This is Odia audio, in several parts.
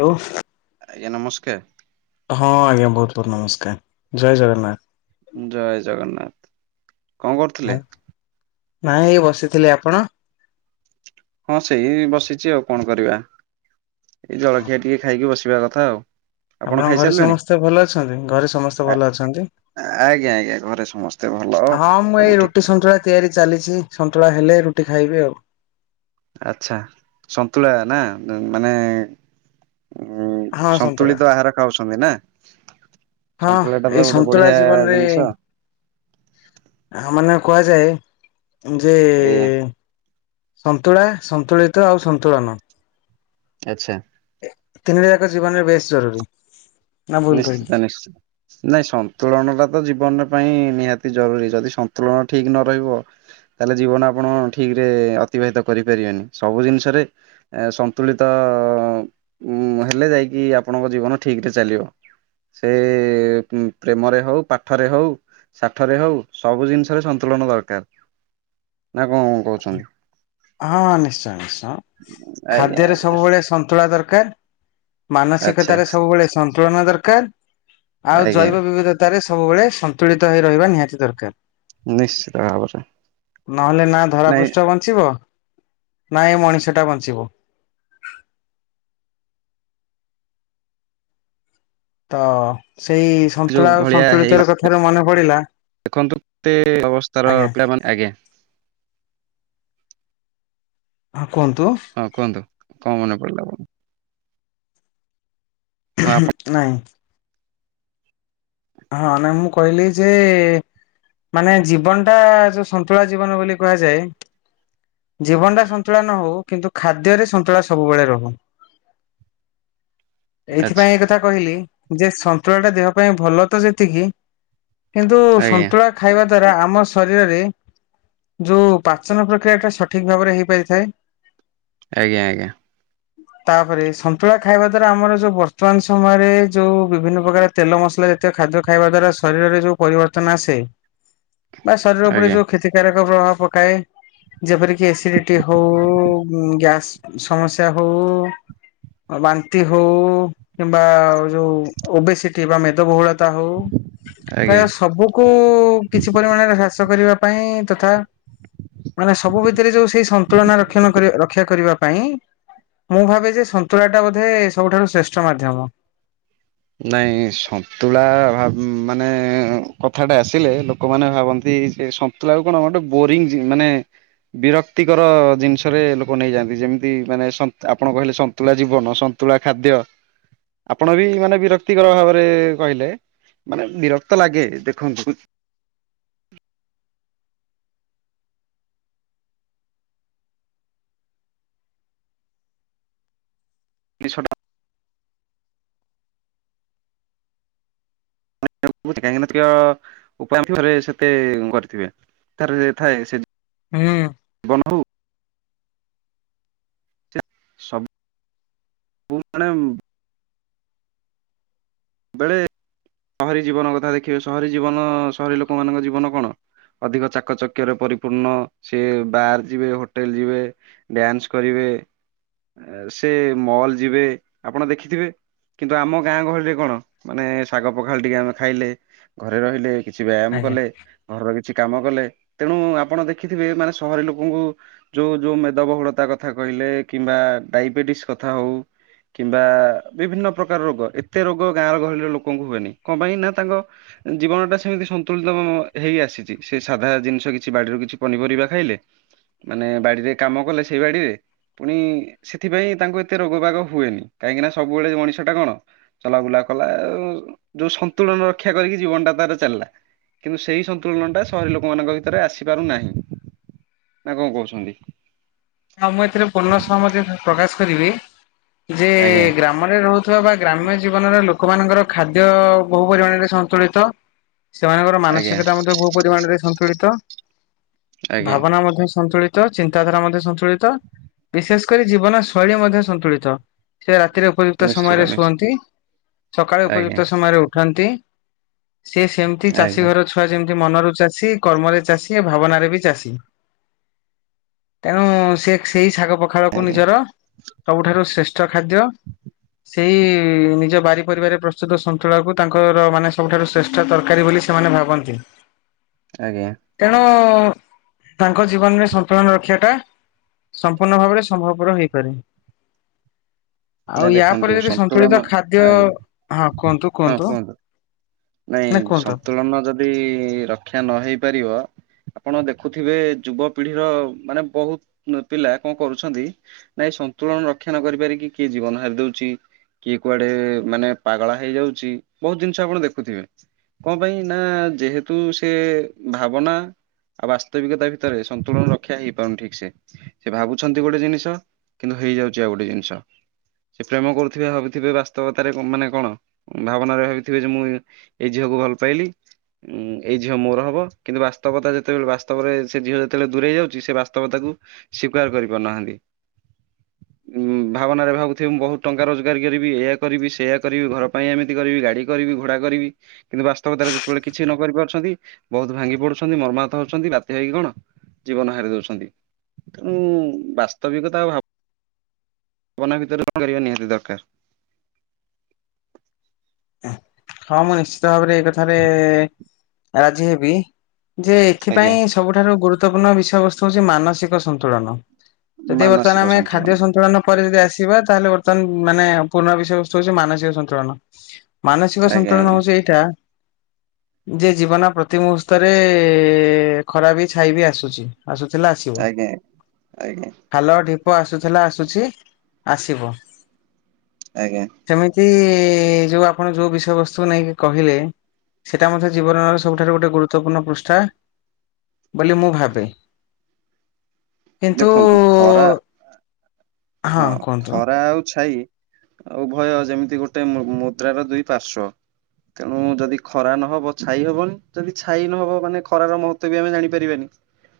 ଲୋ ଆଜ୍ଞା ନମସ୍କାର। ହଁ ଆଜ୍ଞା ବହୁତ ବହୁତ ନମସ୍କାର ଜୟ ଜଗନ୍ନାଥ। ଜୟ ଜଗନ୍ନାଥ କଣ କରୁଥୁଲେ? ନାଇଁ ଏଇ ବସିଥିଲି ଆପଣ? ହଁ ସେଇ ବସିଚି ଆଉ କଣ କରିବା ଏଇ ହଁ ଜଳଖିଆ ଟିକେ ଖାଇକି ବସିବା କଥା ଆଉ। ଆପଣ ଆପଣଙ୍କ ଘରେ ଖାଇସାରିଲେଣି? ସମସ୍ତେ ଭଲ ଅଛନ୍ତି? ଘରେ ସମସ୍ତେ ଆ ଭଲ ଅଛନ୍ତି। ଆଜ୍ଞା ଆଜ୍ଞା ଘରେ ସମସ୍ତେ ଭଲ ହଁ ମୁଁ ଏଇ ସବୁ ଠିକ ରୁଟି ତ। ସନ୍ତୁଳା ତିଆରି ଚାଲିଛି ସନ୍ତୁଳା ହେଲେ ରୁଟି ଖାଇବି ଆଉ। ଆଚ୍ଛା ସନ୍ତୁଳା ନା ମାନେ ଉଁ ହଁ ସନ୍ତୁଳା ସନ୍ତୁଳିତ ଆହାର ଖାଉଛନ୍ତି ନା? ହଁ ସନ୍ତୁଳା ଟା ତ ଏଇ ଗୋଟେ ସନ୍ତୁଳା ବଢିଆ ଜୀବନରେ ଜିନିଷ ଆ ମାନେ କୁହାଯାଏ ଯେ ଏଇଆ ସନ୍ତୁଳା ସନ୍ତୁଳିତ ଆଉ ସନ୍ତୁଳନ ଆଚ୍ଛା। ତିନିଟା ଯାକ ଜୀବନରେ ବେଶ୍ ଜରୁରୀ। ନା ଭୁଲ କହିଲି? ନିଶ୍ଚିତ ନିଶ୍ଚିତ। ନାଇଁ ସନ୍ତୁଳନ ଟା ତ ଜୀବନ ପାଇଁ ନିହାତି ଜରୁରୀ ଯଦି ସନ୍ତୁଳନ ଠିକ ନ ରହିବ ତାହେଲେ ଜୀବନ ଆପଣ ଠିକ୍ ରେ ଅତିବାହିତ କରିପାରିବେନି ସବୁ ଜିନିଷରେ ଏ ସନ୍ତୁଳିତ ଉଁ ହେଲେ ଯାଇକି ଆପଣଙ୍କ ଜୀବନ ଠିକ୍ ରେ ଚାଲିବ। ସେ ପ୍ରେମରେ ହଉ ପାଠରେ ହଉ। ସାଠରେ ହଉ ସବୁ ଜିନିଷରେ ସନ୍ତୁଳନ ଦରକାର ନା କଣ କଣ କହୁଛନ୍ତି? ହଁ ନିଶ୍ଚୟ ନିଶ୍ଚୟ ଆଜ୍ଞା ଖାଦ୍ୟରେ ଆଜ୍ଞା ସବୁବେଳେ ସନ୍ତୁଳା ଦରକାର। ଆଚ୍ଛା ମାନସିକତାରେ ସବୁବେଳେ ସନ୍ତୁଳନ ଦରକାର ଆଉ ଆଜ୍ଞା ଜୈବ ବିବିଧ ତା ରେ ସବୁବେଳେ ସନ୍ତୁଳିତ ହେଇ ରହିବା ନିହାତି ଦରକାର। ନିଶ୍ଚିତ ଭାବରେ। ନହେଲେ ନା ଧରା ନାଇଁ ପୃଷ୍ଟ ବ ଞ୍ଚିବ ନା ଏଇ ମଣିଷ ଟା ବଞ୍ଚିବ। ତ ସେଇ ଯୋଉ ସନ୍ତୁଳା ଆଉ ଭଳିଆ ହେଇ ସନ୍ତୁଳିତର କଥାରେ ମନେ ପଡିଲା। ଦେଖନ୍ତୁ ଏତେ ଅବସ୍ଥାର ଆଜ୍ଞା ପିଲାମାନେ ଆଜ୍ଞା। ହଁ କୁହନ୍ତୁ। ହଁ କୁହନ୍ତୁ କଣ ମନେ ପଡିଲା ଆପଣ? ହଁ ଆପଣ ନାଇଁ। ହଁ ନାଇଁ ମୁଁ କହିଲି ଯେ ମାନେ ଜୀବନ ଟା ଯୋଉ ସନ୍ତୁଳା ଜୀବନ ବୋଲି କୁହାଯାଏ। ଜୀବନଟା ସନ୍ତୁଳା ନ ହଉ କିନ୍ତୁ ଖାଦ୍ୟରେ ସନ୍ତୁଳା ସବୁବେଳେ ରହୁ। ଆଚ୍ଛା ଏଇଥିପାଇଁ ଏ କଥା କହିଲି ଯେ ସନ୍ତୁଳା ଟା ଦେହ ପାଇଁ ଭଲ ତ ଯେତିକି କିନ୍ତୁ ଆଜ୍ଞା ସନ୍ତୁଳା ଖାଇବା ଦ୍ଵାରା ଆମ ଶରୀରରେ ଯୋଉ ପାଚନ ପ୍ରକ୍ରିୟା ଟା ସଠିକ ଭାବରେ ହେଇପାରିଥାଏ। ଆଜ୍ଞା ଆଜ୍ଞା। ହଁ ତାପରେ ସନ୍ତୁଳା ଖାଇବା ଦ୍ଵାରା ଆମର ଯୋଉ ବର୍ତ୍ତମାନ ସମୟରେ ଯୋଉ ବିଭିନ୍ନ ପ୍ରକାର ତେଲ ମସଲା ଜା ତୀୟ ଖାଦ୍ୟ ଖାଇବା ଦ୍ବାରା ଶରୀରରେ ଯୋଉ ପରିବର୍ତ୍ତନ ଆସେ। ବା ଶରୀର ଉପରେ ଆଜ୍ଞା ଯୋଉ କ୍ଷତିକାରକ ପ୍ରଭାବ ପକାଏ। ଯେପରିକି ଏସିଡିଟି ହଉ ଗ୍ୟାସ୍ ସମସ୍ୟା ହଉ। ବାନ୍ତି ହଉ କିମ୍ବା ଯୋଉ ଓବେ ସି ଟି ବା ମେଦବହୁଳ ତା ହଉ ଆଜ୍ଞା। ପ୍ରାୟ ସବୁ କୁ କିଛି ପରିମାଣରେ ହ୍ରାସ କରିବା ପାଇଁ ତଥା ମାନେ ସବୁ ଭିତରେ ଯୋଉ ସେଇ ସନ୍ତୁଳନା ରକ୍ଷଣ କରିବା ର ରକ୍ଷା କରିବା ପାଇଁ ମୁଁ ଭାବେ ଯେ ସନ୍ତୁଳା ଟା ବୋଧେ ସବୁଠାରୁ ଶ୍ରେଷ୍ଠ ମାଧ୍ୟମ। ନାଇଁ ସନ୍ତୁଳା ମାନେ କଥାଟା ଆସିଲେ ଲୋକମାନେ ଭାବନ୍ତି ଯେ ସ ମତେ ଲାଗେ ବୋରିଂ ମାନେ ବିରକ୍ତିକର ଜିନିଷରେ ଲୋକ ନେଇଯାଆନ୍ତି। ଯେମିତି ମାନେ ସନ୍ତ ଆପଣ କହିଲେ ସନ୍ତୁଳା ଜୀବନ ସନ୍ତୁଳା ଖାଦ୍ୟ ଆପଣ ବି ମାନେ ବି ବିରକ୍ତିକର ଭାବରେ କହିଲେ ମାନେ ବିରକ୍ତ ଲାଗେ। ଦେଖନ୍ତୁ ନିଶ ଟା [unintelligible] ଉପାୟରେ ସେତେ କରିଥିବେ। ତାରରେ ଥାଏ ସେ ହୁଁ। [unintelligible] ସବୁ ମାନେ ବେଳେ ସହରୀ ଜୀବନ କଥା ଦେଖିବେ ସହରୀ ଜୀବନ ସହରୀ ଲୋକ ମାନଙ୍କ ଜୀବନ କଣ? ଅଧିକ ଚାକଚକ୍ୟରେ ପରିପୂର୍ଣ୍ଣ ସେ ବାର୍ ଯିବେ ହୋଟେଲ ଯିବେ। ଡ୍ୟାନ୍ସ କରିବେ। ସେ ମଲ୍ ଯିବେ ଆପଣ ଦେଖିଥିବେ। କିନ୍ତୁ ଆମ ଗାଁ ଗହଳିରେ କଣ? ମାନେ ଶାଗ ପଖାଳ ଟିକେ ଆମେ ଖାଇଲେ ଘରେ ରହିଲେ କିଛି ବ୍ୟାୟାମ ଆଜ୍ଞା। କଲେ। ଘରର କିଛି କାମ କଲେ। ତେଣୁ ଆପଣ ଦେଖିଥିବେ ମାନେ ସହରୀ ଲୋକଙ୍କୁ ଯୋଉ ଯୋଉ ମେଦବହୁଳତା କଥା କହିଲେ କିମ୍ବା ଡାଇବେଟିସ୍ କଥା ହଉ। କିମ୍ବା ବିଭିନ୍ନ ପ୍ରକାର ରୋଗ ଏତେ ରୋଗ ଗାଁର ଗହଳିର ଲୋକଙ୍କୁ ହୁଏନି। କଣ ପାଇଁ ନା ତାଙ୍କ ଜୀବନ ଟା ସେମିତି ସନ୍ତୁଳିତ ହେଇ ଆସିଛି ସେ ସାଧା ଜିନିଷ କିଛି ବାଡିରୁ କିଛି ପନିପରିବା ଖାଇଲେ। ମାନେ ବାଡିରେ କାମ କଲେ ସେଇ ବାଡିରେ ପୁଣି ସେଥିପାଇଁ ତାଙ୍କୁ ଏତେ ରୋଗ ବାଗ ହୁଏନି। କାହିଁକି ନା ସବୁବେଳେ ମଣିଷଟା କଣ? ଚଲାବୁଲା କଲା ଯୋଉ ସନ୍ତୁଳନ ରକ୍ଷା କରିକି ଜୀବନ ଟା ତାର ଚାଲିଲା। କିନ୍ତୁ ସେହି ସନ୍ତୁଳନଟା ସହରୀ ଲୋକମାନଙ୍କ ଭିତରେ ଆସିପାରୁନାହିଁ। ନା କଣ କହୁଛନ୍ତି? ହଉ ମୁଁ ଏଥିରେ ପୂର୍ଣ୍ଣ ସହମତ ପ୍ରକାଶ କରିବି। ଯେ ଆଜ୍ଞା ଗ୍ରାମ ଗ୍ରାମରେ ରହୁଥିବା ବା ଗ୍ରାମ୍ୟ ଜୀବନରେ ଲୋକମାନଙ୍କର ଖାଦ୍ୟ ବହୁ ପରିମାଣରେ ସନ୍ତୁଳିତ। ସେମାନଙ୍କର ଆଜ୍ଞା ମାନସିକତା ମଧ୍ୟ ବହୁ ପରିମାଣରେ ସନ୍ତୁଳିତ ଆଜ୍ଞା ଭାବନା ମଧ୍ୟ ସନ୍ତୁଳିତ। ତ ଚିନ୍ତାଧାରା ମଧ୍ୟ ସ ତୁଳା ବିଶେଷ କରି ଜୀବନ ଶୈଳୀ ମଧ୍ୟ ସନ୍ତୁଳିତ ସେ ରାତିରେ ଉପଯୁକ୍ତ ନିଶ୍ଚିତ ସମୟରେ ନିଶ୍ଚିତ ଶୁଅନ୍ତି ସକାଳେ ଆଜ୍ଞା ଉପଯୁକ୍ତ ସମୟରେ ଉଠନ୍ତି। ସେ ସେମିତି ଚାଷୀ ଆଜ୍ଞା। ଘର ଛୁଆ ଯେମିତି ମନରୁ ଚାଷୀ କର୍ମରେ ଚାଷୀ ଭାବନାରେ ବି ଚାଷୀ। ତେଣୁ ସେ ସେଇ ଶାଗ ପଖାଳକୁ ଆଜ୍ଞା ନିଜର ସବୁଠାରୁ ଶ୍ରେଷ୍ଠ ଖାଦ୍ୟ। ସେଇ ନିଜ ବାରି ପରିବାରରେ ପ୍ରସ୍ତୁତ ସନ୍ତୁଳା କୁ ତାଙ୍କର ମାନେ ସବୁଠାରୁ ଶ୍ରେଷ୍ଠ ତରକାରୀ ବୋଲି ସେମାନେ ଭାବନ୍ତି। [inaudible] ଆଜ୍ଞା। ତେଣୁ ତାଙ୍କ ଜୀବନରେ ସନ୍ତୁଳନ ରଖିବା ଟା ସମ୍ପୂର୍ଣ୍ଣ ଭାବରେ ସମ୍ଭବପର ହେଇପାରେନି। ଆଉ ନାଇଁ ୟା ଦେଖନ୍ତୁ ପରେ ଯଦି ସନ୍ତୁଳନ ସନ୍ତୁଳିତ ଖାଦ୍ୟ ଆଜ୍ଞା ହଁ କୁହନ୍ତୁ କୁହନ୍ତୁ। ନାଇଁ ନା କୁହନ୍ତୁ। ସନ୍ତୁଳନ ଯଦି ରକ୍ଷା ନହଇ ପାରିବ। ଆପଣ ଦେଖୁଥିବେ ଯୁବପିଢିର ମାନେ ବହୁତ ପିଲା କଣ କରୁଛନ୍ତି। ନାଇଁ ସନ୍ତୁଳନ ରକ୍ଷା ନ କରିପାରିକି କିଏ ଜୀବନ ହାରି ଦଉଛି। କିଏ କୁଆଡେ ମାନେ ପାଗଳା ହେଇଯାଉଛି ବହୁତ ଜିନିଷ ଆପଣ ଦେଖୁଥିବେ। କଣ ପାଇଁ ନା ଯେହେତୁ ସେ ଭାବନା ଆଉ ବାସ୍ତବିକତା ଭିତରେ ସନ୍ତୁଳନ ରକ୍ଷା ହେଇପାରୁନି ଠିକ୍ ସେ ସେ ଭାବୁଛନ୍ତି ଗୋଟେ ଜିନିଷ କିନ୍ତୁ ହେଇଯାଉଛି ଆଉ ଗୋଟେ ଜିନିଷ। ସେ ପ୍ରେମ କରୁଥିବେ ଭାବିଥିବେ ବାସ୍ତବତାରେ ମାନେ କଣ ଭାବନାରେ ଭାବିଥିବେ ଯେ ମୁଁ ଏଇ ଝିଅକୁ ଭଲ ପାଇଲି ଏଇ ଝିଅ ମୋର ହବ କିନ୍ତୁ ବାସ୍ତବତା ଯେତେବେଳେ ବାସ୍ତବରେ ସେ ଝିଅ ଯେତେବେଳେ ଦୂରେଇ ଯାଉଛି ସେ ବାସ୍ତବତାକୁ ସ୍ୱୀକାର କରିପାରୁନାହାନ୍ତି ଉଁ ଭାବନାରେ ଭାବ କହୁଥିବେ ମୁଁ ବହୁତ ଟଙ୍କା ରୋଜଗାର କରିବି ଏୟା କରିବି ସେୟା କରିବି ଘର ପାଇଁ ଏମିତି କରିବି ଗାଡ଼ି କରିବି ଘୋଡ଼ା କରିବି କିନ୍ତୁ ବାସ୍ତବତାରେ ଯେତେବେଳେ କିଛି ନ କରି ପାରୁଛନ୍ତି ବହୁତ ଭାଙ୍ଗି ପଡୁଛନ୍ତି ମର୍ମାହତ ହଉଛନ୍ତି ବାଧ୍ୟ ହେଇକି କଣ? ଜୀବନ ହାରି ଦଉଛନ୍ତି ତେଣୁ ବାସ୍ତବିକତା ଭାବ ଭାବନା ଭିତରେ କରିବା ନିହାତି ଦରକାର। ହଁ ମୁଁ ନିଶ୍ଚିତ ଭାବରେ ଏ କଥାରେ ରାଜି ହେବି ଯେ ଆଜ୍ଞା। ଥିପାଇଁ ସବୁଠାରୁ ଗୁରୁତ୍ୱପୂର୍ଣ୍ଣ ବିଷୟବସ୍ତୁ ହଉଛି ମାନସିକ ସନ୍ତୁଳନ। ଯଦି ବର୍ତ୍ତମାନ ଆମେ ଖାଦ୍ୟ ସନ୍ତୁଳନ ପରେ ଯଦି ଆସିବା ତାହେଲେ ବର୍ତ୍ତମାନ ମାନେ ପୁରୁଣା ବିଷୟବସ୍ତୁ ହଉଛି ମାନସିକ ସନ୍ତୁଳନ। ମାନସିକ ଆଜ୍ଞା ସନ୍ତୁଳନ ଆଜ୍ଞା ହଉଛି ଏଇଟା ଯେ ଜୀବନ ପ୍ରତି ମୁହୂର୍ତ୍ତରେ ଖରା ବି ଛାଇ ବି ଆସୁଛି। ଆସୁଥିଲା ଆସିବ। ଆଜ୍ଞା ଆଜ୍ଞା ଖାଲ ଢିପ ଆସୁଥିଲା ଆସୁଛି ଆସିବ। ଆଜ୍ଞା। ସେମିତି ଯୋଉ ଆପଣ ଯୋଉ ବିଷୟ ବସ୍ତୁ କୁ ନେଇକି କହିଲେ ସେଇଟା ମଧ୍ୟ ଜୀବନର ସବୁଠାରୁ ଗୋଟେ ଗୁରୁତ୍ୱପୂର୍ଣ୍ଣ ପୃଷ୍ଠା ବୋଲି ମୁଁ ଭାବେ। କିନ୍ତୁ ଦେଖନ୍ତୁ ଖରା ହଁ ଖରା ଆଉ ଛାଇ ଉଭୟ ଯେମିତି ଗୋଟେ ମୁଦ୍ରାର ଦୁଇ ପାର୍ଶ୍ଵ। ତେଣୁ ଯଦି ଖରା ନହବ ଛାଇ ହବନି ଯଦି ଛାଇ ନହବ ମାନେ ଖରାର ମହତ୍ୱ ବି ଆମେ ଜାଣିପାରିବାନି। [unintelligible]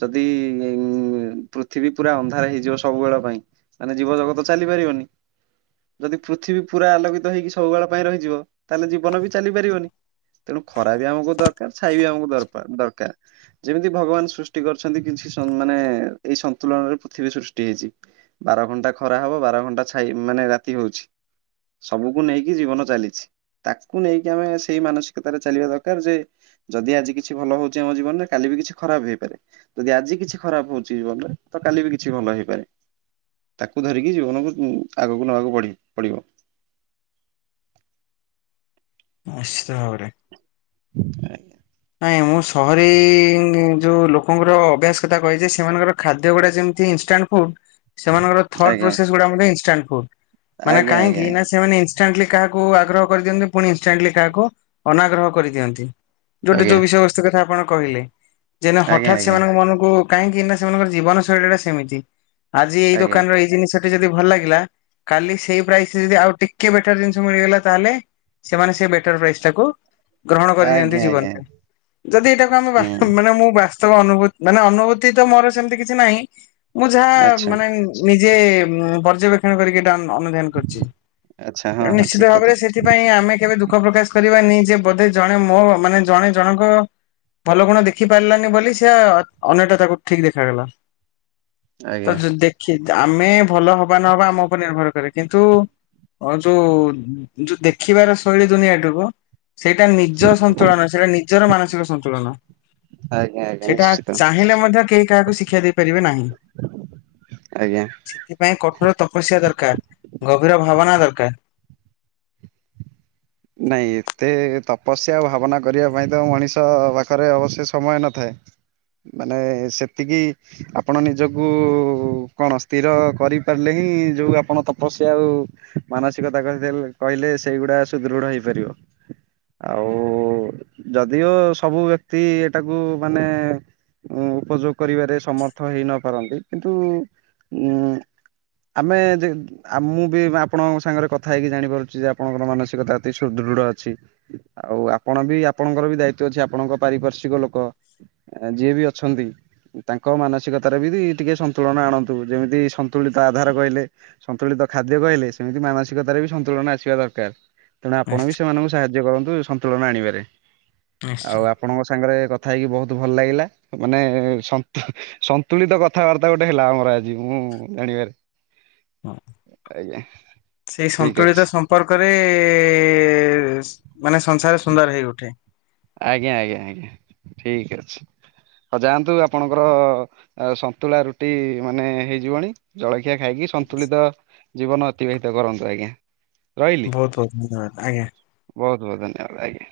ଯଦି ଇ ପୃଥିବୀ ପୁରା ଅନ୍ଧାର ହେଇଯିବ ସବୁବେଳ ପାଇଁ ମାନେ ଜୀବଜଗତ ଚାଲିପାରିବନି। ଯଦି ପୃଥିବୀ ପୁରା ଆଲୋକିତ ହେଇକି ସବୁବେଳ ପାଇଁ ରହିଯିବ ତାହେଲେ ଜୀବନ ବି ଚାଲିପାରିବନି। ତେଣୁ ଖରା ବି ଆମକୁ ଦରକାର ଛାଇ ବି ଆମକୁ ଦରପାର ଦରକାର। ଯେମିତି ଭଗବାନ ସୃଷ୍ଟି କରିଛନ୍ତି କିଛି ମାନେ ଏଇ ସନ୍ତୁଳନରେ ପୃଥିବୀ ସୃଷ୍ଟି ହେଇଛି। ବାର ଘଣ୍ଟା ଖରା ହବ ବାର ଘଣ୍ଟା ଛାଇ ମାନେ ରାତି ହଉଛି। ସବୁକୁ ନେଇକି ଜୀବନ ଚାଲିଛି। ତାକୁ ନେଇକି ଆମେ ସେଇ ମାନସିକତାରେ ଚାଲିବା ଦରକାର ଯେ ଯଦି ଆଜି କିଛି ଭଲ ହଉଛି ଆମ ଜୀବନରେ କାଲି ବି କିଛି ଖରାପ ହେଇପାରେ ଯଦି ଆଜି କିଛି ଖରାପ ହଉଛି ଜୀବନ ରେ ତ କାଲି ବି କିଛି ଭଲ ହେଇପାରେ। ତାକୁ ଧରିକି ଜୀବନକୁ ଆଗକୁ ନବାକୁ ପଢ଼ିବ ପଡ଼ିବ। ନିଶ୍ଚିତ ଭାବରେ। [inaudible] ନାଇଁ ମୁଁ ସହରୀ ଯୋଉ ଲୋକଙ୍କର ଅଭ୍ୟାସ କଥା କହିଛି ସେମାନଙ୍କର ଖାଦ୍ୟ ଗୁଡ଼ା ଯେମତି ଇନସଟାଣ୍ଟ ସେମାନଙ୍କର ଥର୍ଡ ଆଜ୍ଞା ପ୍ରୋସେଶ୍ ଗୁଡ଼ା [unintelligible] ମାନେ ଆଜ୍ଞା ଆଜ୍ଞା କାହିଁକି ନା ଆଜ୍ଞା। ସେମାନେ ଇନ୍ସ ଇନଷ୍ଟାଣ୍ଟଲି କାହାକୁ ଆଗ୍ରହ କରିଦିଅନ୍ତି ପୁଣି ଇନଷ୍ଟାଣ୍ଟଲି କାହାକୁ ଅନାଗ୍ରହ କରିଦିଅନ୍ତି। ଯୋଉଟା ଯୋଉ ଆଜ୍ଞା ବିଷୟବସ୍ତୁ କଥା ଆପଣ କହିଲେ ଯେନା ହଠାତ୍ ଆଜ୍ଞା ସେମାନଙ୍କ ମନକୁ କାହିଁକି ନା ସେମାନଙ୍କର ଜୀବନ ଶୈଳୀ ଟା ସେମିତି ଆଜି ଏଇ ଆଜ୍ଞା ଦୋକାନ ର ଏଇ ଜିନିଷ ଯଦି ଭଲ ଲାଗିଲା କାଲି ସେଇ ପ୍ରାଇସରେ ଯଦି ଆଉ ଟିକେ ବେଟର ଜିନିଷ ମିଳିଗଲା ତାହେଲେ ସେମାନେ ସେ ବେଟର ପ୍ରାଇସ୍ ଟାକୁ ଗ୍ରହଣ କରିନିଅନ୍ତି ଆଜ୍ଞା ଆଜ୍ଞା ଆଜ୍ଞା ଜୀବନରେ ଯଦି ଏଇଟାକୁ ଆମେ ବା ହୁଁ ମାନେ ମୁଁ ବା ତ ଅନୁଭ ମାନେ ଅନୁଭୂତି ତ ମୋର ସେମିତି କିଛି ନାହିଁ ମୁଁ ଯାହା ଆଚ୍ଛା। ମାନେ ନିଜେ ପର୍ଯ୍ୟବେକ୍ଷଣ କରିକି ଏଟା ଅନୁଧ୍ୟାନ କରିଛି ଆଚ୍ଛା ହଁ ହଁ ନିଶ୍ଚିତ ଠିକ ଭାବରେ କଥା ସେ ସେଥିପାଇଁ ଆମେ କେବେ ଦୁଃଖ ପ୍ରକାଶ କରିବାନି ଯେ ବୋଧେ ଜଣେ ମୋ ମାନେ ଜଣେ ଜଣଙ୍କ ଭଲ ଗୁଣ ଦେଖି ପାରିଲାନି ବୋଲି ସେ ଅନ୍ୟଟା ତାକୁ ଠିକ ଦେଖାଗଲା। ତ ଆଜ୍ଞା ଦେଖି ଆମେ ଭଲ ହବା ନହବା ଆମ ଉପରେ ନିର୍ଭର କରେ କିନ୍ତୁ ଆ ଯୋଉ ଯୋଉ ଦେଖିବାର ଶୈଳୀ ଦୁନିଆଟିକୁ ସେଇଟା ନିଜ ସନ୍ତୁଳନ ସେଟା ନିଜର ମାନସିକ ସନ୍ତୁଳନ ଆଜ୍ଞା ଆଜ୍ଞା ସେଇଟା ନିଶ୍ଚିତ ଚାହିଁଲେ ମଧ୍ୟ କେହି କାହାକୁ ସି କ୍ଷା ଦେଇପାରିବେ ନାହିଁ। ଆଜ୍ଞା। ସେଥିପାଇଁ କଠୋର ତପସ୍ୟା ଦରକାର, ଗଭୀର ଭାବନା ଦରକାର। ନାଇଁ ଏତେ ତପସ୍ୟା ଭାବନା କରିବା ପାଇଁ ତ ମଣିଷ ପାଖରେ ଅବଶ୍ୟ ସମୟ ନଥାଏ। ମାନେ ସେତିକି ଆପଣ ନିଜକୁ କଣ ସ୍ଥିର କରିପାରିଲେ ହିଁ ଯୋଉ ଆପଣ ତପସ୍ୟା ଆଉ ମାନସିକତା କହି କହିଲେ ସେଇଗୁଡା ସୁଦୃଢ ହେଇପାରିବ। ଆଉ ଯଦିଓ ସବୁ ବ୍ୟକ୍ତି ଏଟାକୁ ମାନେ ଉ ଉପଯୋଗ କରିବାରେ ସମର୍ଥ ହେଇନ ପାରନ୍ତି କିନ୍ତୁ ଉ ଆମେ ଯେ ମୁଁ ବି ଆପଣଙ୍କ ସାଙ୍ଗରେ କଥା ହେଇକି ଜାଣିପାରୁଛି ଯେ ଆପଣଙ୍କର ମାନ କତା ଅତି ସୁଦୃଢ଼ ଅଛି। ଆଉ ଆପଣ ବି ଆପଣଙ୍କର ବି ଦାୟିତ୍ଵ ଅଛି ଆପଣଙ୍କ ପାରିପାରସ୍ଵିକ ଲୋକ ଆ ଯିଏ ବି ଅଛନ୍ତି। ତାଙ୍କ ମାନସିକତାରେ ବି ଟିକେ ସନ୍ତୁଳନ ଆଣନ୍ତୁ, ଯେମିତି ସନ୍ତୁଳିତ ଆଧାର କହିଲେ। ସନ୍ତୁଳିତ ଖାଦ୍ୟ କହିଲେ, ସେମିତି ମାନସିକତାରେ ବି ସନ୍ତୁଳନ ଆସିବା ଦରକାର। ତେଣୁ ଆପଣ ବି ସେମାନଙ୍କୁ ସାହାଯ୍ୟ କରନ୍ତୁ, ସନ୍ତୁଳନ ଆଣିବାରେ ଆଉ ନିଶ୍ଚୟ। ଆପଣଙ୍କ ସାଙ୍ଗରେ କଥା ହେଇକି ବହୁତ ଭଲ ଲାଗିଲା ମାନେ ସନ୍ତ ସନ୍ତୁଳିତ କଥାବାର୍ତ୍ତା ଗୋଟେ ହେଲା ଆମର ଆଜି ମୁଁ ଜାଣିବାରେ। ହଁ ଆଜ୍ଞା। ସେଇ ଠିକ ଅଛି ସନ୍ତୁଳିତ ସ ମ୍ପର୍କରେ ମାନେ ସଂସାର ସୁନ୍ଦର ହେଇ ଉଠେ। ଆଜ୍ଞା ଆଜ୍ଞା ଆଜ୍ଞା ଠିକ ଅଛି। ହଁ ଯାଆନ୍ତୁ ଆପଣଙ୍କର ସନ୍ତୁଳା ରୁଟି ମାନେ ହେଇଯିବଣୀ ଜଳଖିଆ ଖାଇକି ସନ୍ତୁଳିତ ଜୀବନ ଅତିବାହିତ କରନ୍ତୁ, ଆଜ୍ଞା। ରହିଲି ବହୁତ ବହୁତ ଧନ୍ୟବାଦ ଆଜ୍ଞା। ବହୁତ ବହୁତ ଧନ୍ୟବାଦ ଆଜ୍ଞା।